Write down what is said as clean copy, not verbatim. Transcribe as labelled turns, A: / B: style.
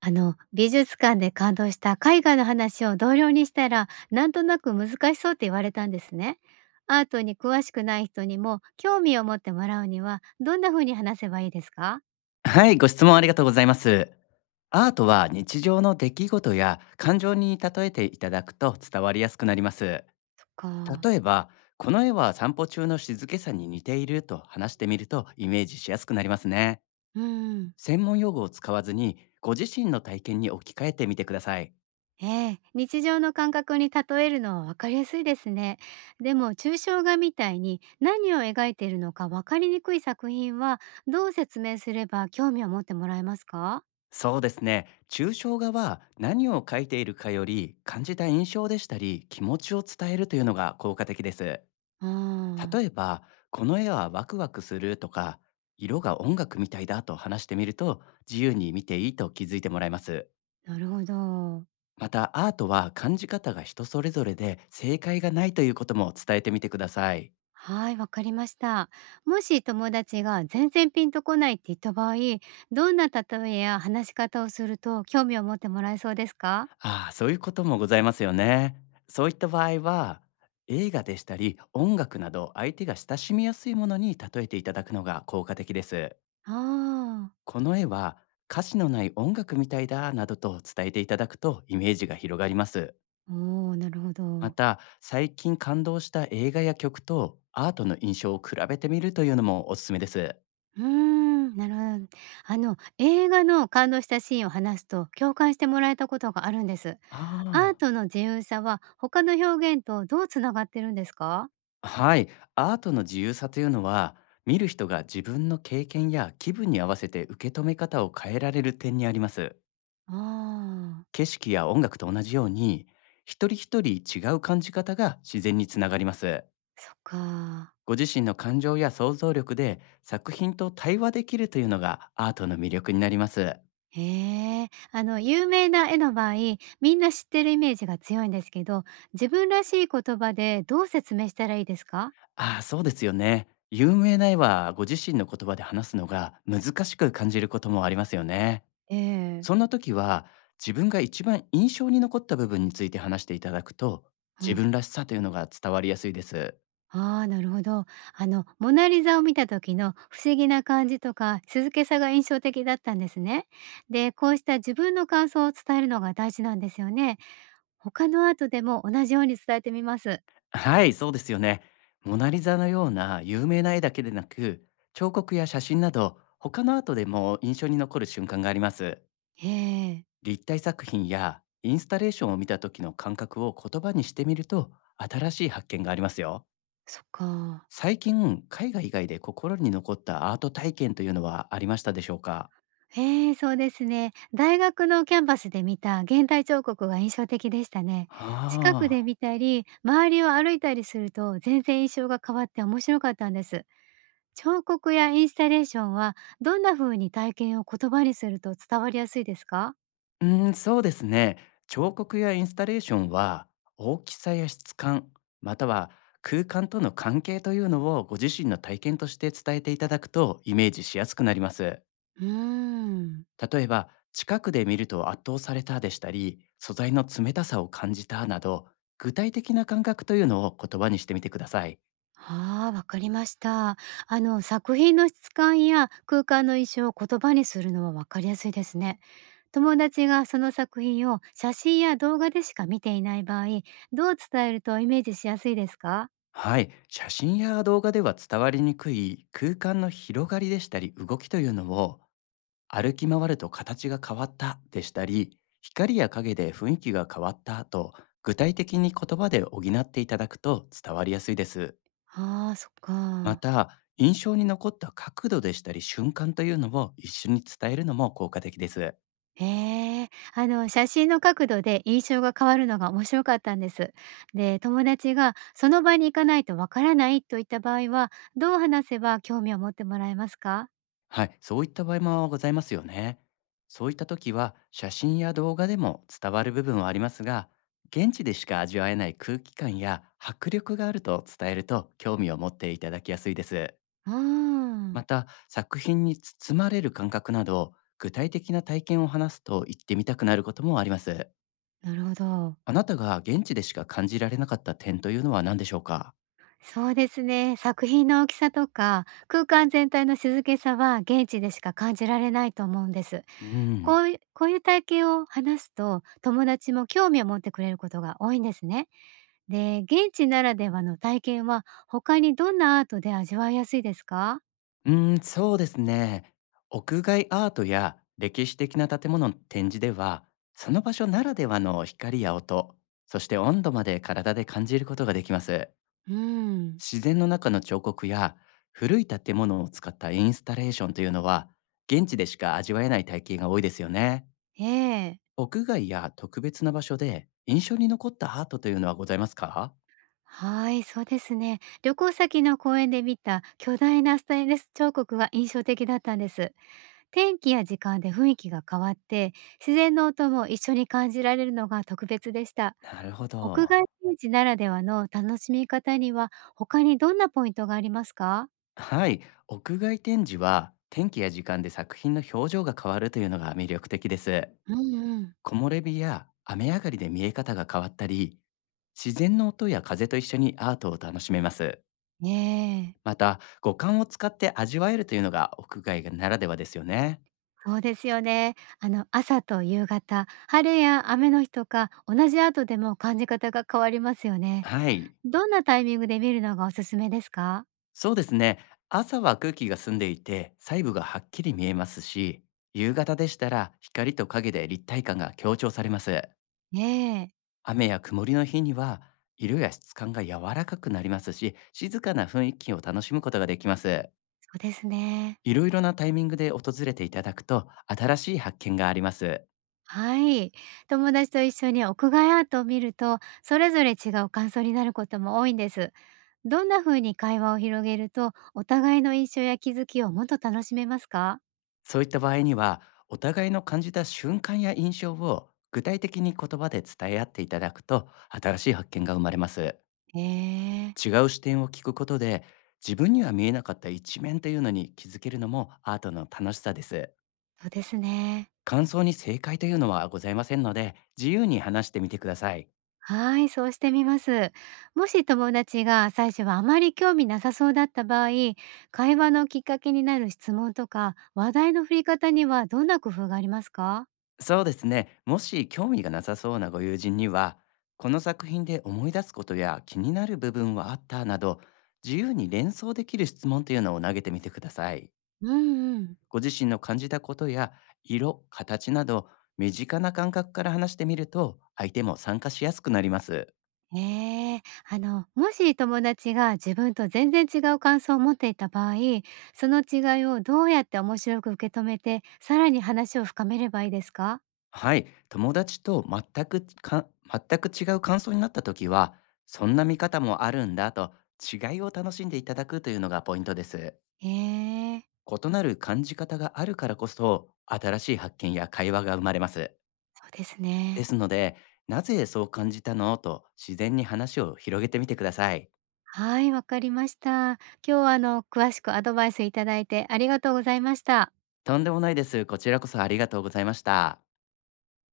A: あの美術館で感動した絵画の話を同僚にしたらなんとなく難しそうって言われたんですね。アートに詳しくない人にも興味を持ってもらうにはどんな風に話せばいいですか？
B: はい、ご質問ありがとうございます。アートは日常の出来事や感情に例えていただくと伝わりやすくなります。
A: そっか。
B: 例えば、この絵は散歩中の静けさに似ていると話してみるとイメージしやすくなりますね。
A: うん。
B: 専門用語を使わずにご自身の体験に置き換えてみてください。
A: ええ、日常の感覚に例えるのは分かりやすいですね。でも抽象画みたいに何を描いているのか分かりにくい作品はどう説明すれば興味を持ってもらえますか？
B: そうですね。抽象画は何を描いているかより、感じた印象でしたり気持ちを伝えるというのが効果的です。
A: あ、
B: 例えば、「この絵はワクワクする」とか「色が音楽みたいだ」と話してみると、自由に見ていいと気づいてもらえます。
A: あなるほど。
B: またアートは感じ方が人それぞれで、正解がないということも伝えてみてください。
A: はい、わかりました。もし友達が全然ピンとこないって言った場合、どんなや話し方をすると興味を持ってもらえそうですか？
B: ああ、そういうこともございますよね。そういった場合は、映画でしたり音楽など、相手が親しみやすいものに例えていただくのが効果的です。
A: ああ、
B: この絵は歌詞のない音楽みたいだ、などと伝えていただくとイメージが広がります。
A: おお、なるほ
B: ま
A: ど。
B: た、最近感動した映画や曲とアートの印象を比べてみるというのもおすすめです。
A: うーん、なるほど。あの、映画の感動したシーンを話すと共感してもらえたことがあるんです。
B: あ
A: アー
B: あ。
A: トの自由さは他の表現とどうつながってるんですか？
B: はい。アートの自由さというのは、見る人が自分の経験や気分に合わせて受け止め方を変えられる点にあります。
A: ああ
B: 景
A: ー、
B: 色や音楽と同じように、一人一人違う感じ方が自然につながります。
A: そっか。
B: ご自身の感情や想像力で作品と対話できるというのが、アートの魅力になります。
A: へえ、あの有名な絵の場合、みんな知ってるイメージが強いんですけど、自分らしい言葉でどう説明したらいいですか？
B: ああ、そうですよね。有名な絵はご自身の言葉で話すのが難しく感じることもありますよね。
A: ええ。
B: そんな時は、自分が一番印象に残った部分について話していただくと、
A: う
B: 自
A: ん。
B: 分らしさというのが伝わりやすいです。
A: ああ、なるほど。あのモナリザを見た時の不思議な感じとか静けさが印象的だったんですね。で、こうした自分の感想を伝えるのが大事なんですよね。他のアートでも同じように伝えてみます。
B: はい、そうですよね。モナリザのような有名な絵だけでなく、彫刻や写真など他のアートでも印象に残る瞬間があります。
A: へえ、
B: 立体作品やインスタレーションを見た時の感覚を言葉にしてみると、新しい発見がありますよ。
A: そっか。
B: 最近、海外以外で心に残ったアート体験というのはありましたでしょうか？
A: ええ、そうですね。大学のキャンパスで見た現代彫刻が印象的でしたね。近く
B: あ
A: で
B: あ、
A: 見たり、周りを歩いたりすると全然印象が変わって面白かったんです。彫刻やインスタレーションはどんな風に体験を言葉にすると伝わりやすいですか？
B: そうですね。彫刻やインスタレーションは、大きさや質感、または空間との関係というのをご自身の体験として伝えていただくと、イメージしやすくなります。
A: うーん。
B: 例えば、近くで見ると圧倒されたでしたり、素材の冷たさを感じたなど、具体的な感覚というのを言葉にしてみてください。
A: ああ、わかりました。あの、作品の質感や空間の印象を言葉にするのはわかりやすいですね。友達がその作品を写真や動画でしか見ていない場合、どう伝えるとイメージしやすいですか？
B: はい、写真や動画では伝わりにくい空間の広がりでしたり動きというのを、歩き回ると形が変わったでしたり、光や影で雰囲気が変わったと、具体的に言葉で補っていただくと伝わりやすいです。
A: ああ、そっ
B: ま
A: か。
B: た、印象に残った角度でしたり瞬間というのを一緒に伝えるのも効果的です。
A: へえ、あの、写真の角度で印象が変わるのが面白かったんです。で、友達がその場に行かないとわからないといった場合は、どう話せば興味を持ってもらえますか？
B: はい、そういった場合もございますよね。そういった時は、写真や動画でも伝わる部分はありますが、現地でしか味わえない空気感や迫力があると伝えると、興味を持っていただきやすいです。
A: うー
B: ま
A: ん、
B: た、作品に包まれる感覚など、具体的な体験を話すと、言ってみたくなることもあります。
A: なるほど。
B: あなたが現地でしか感じられなかった点というのは何でしょうか？
A: そうですね。作品の大きさとか、空間全体の静けさは現地でしか感じられないと思うんです。
B: うん。
A: こういう体験を話すと、友達も興味を持ってくれることが多いんですね。で、現地ならではの体験は、他にどんなアートで味わいやすいですか？
B: うーん、そうですね。屋外アートや歴史的な建物の展示では、その場所ならではの光や音、そして温度まで体で感じることができます。
A: うん。
B: 自然の中の彫刻や古い建物を使ったインスタレーションというのは、現地でしか味わえない体験が多いですよね。
A: ええ。
B: 屋外や特別な場所で印象に残ったアートというのはございますか？
A: はい、そうですね。旅行先の公園で見た巨大なステンレス彫刻が印象的だったんです。天気や時間で雰囲気が変わって、自然の音も一緒に感じられるのが特別でした。
B: なるほ
A: 屋
B: ど。
A: 外ビーチならではの楽しみ方には、他にどんなポイントがありますか？
B: はい、屋外展示は天気や時間で作品の表情が変わるというのが魅力的です。
A: うんうん。
B: 木漏れ日や雨上がりで見え方が変わったり、自然の音や風と一緒にアートを楽しめます。
A: ねえ、
B: また、五感を使って味わえるというのが屋外ならではですよね。
A: そうですよね。あの、朝と夕方、晴れや雨の日とか、同じアートでも感じ方が変わりますよね。
B: はい、
A: どんなタイミングで見るのがおすすめですか？
B: そうですね。朝は空気が澄んでいて細部がはっきり見えますし、夕方でしたら光と影で立体感が強調されます。
A: ねえ、
B: 雨や曇りの日には、色や質感が柔らかくなりますし、静かな雰囲気を楽しむことができます。
A: そうですね。
B: いろいろなタイミングで訪れていただくと、新しい発見があります。
A: はい。友達と一緒に屋外アートを見ると、それぞれ違う感想になることも多いんです。どんな風に会話を広げると、お互いの印象や気づきをもっと楽しめますか？
B: そういった場合には、お互いの感じた瞬間や印象を具体的に言葉で伝え合っていただくと、新しい発見が生まれます。
A: ええ。
B: 違う視点を聞くことで、自分には見えなかった一面というのに気づけるのも、アートの楽しさです。
A: そうですね。
B: 感想に正解というのはございませんので、自由に話してみてください。
A: はい、そうしてみます。もし友達が最初はあまり興味なさそうだった場合、会話のきっかけになる質問とか、話題の振り方にはどんな工夫がありますか？
B: そうですね。もし興味がなさそうなご友人には、この作品で思い出すことや気になる部分はあった、など、自由に連想できる質問というのを投げてみてください。
A: うんうん。
B: ご自身の感じたことや色、形など、身近な感覚から話してみると、相手も参加しやすくなります。
A: ええ、あの、もし友達が自分と全然違う感想を持っていた場合、その違いをどうやって面白く受け止めて、さらに話を深めればいいですか？
B: はい、友達と全く違う感想になった時は、そんな見方もあるんだと、違いを楽しんでいただくというのがポイントです。
A: ええ、
B: 異なる感じ方があるからこそ、新しい発見や会話が生まれます。
A: そうです
B: で
A: ね。
B: すので、なぜそう感じたのと自然に話を広げてみてください。
A: はい、わかりました。今日はあの、詳しくアドバイスいただいてありがとうございました。
B: とんでもないです。こちらこそありがとうございました。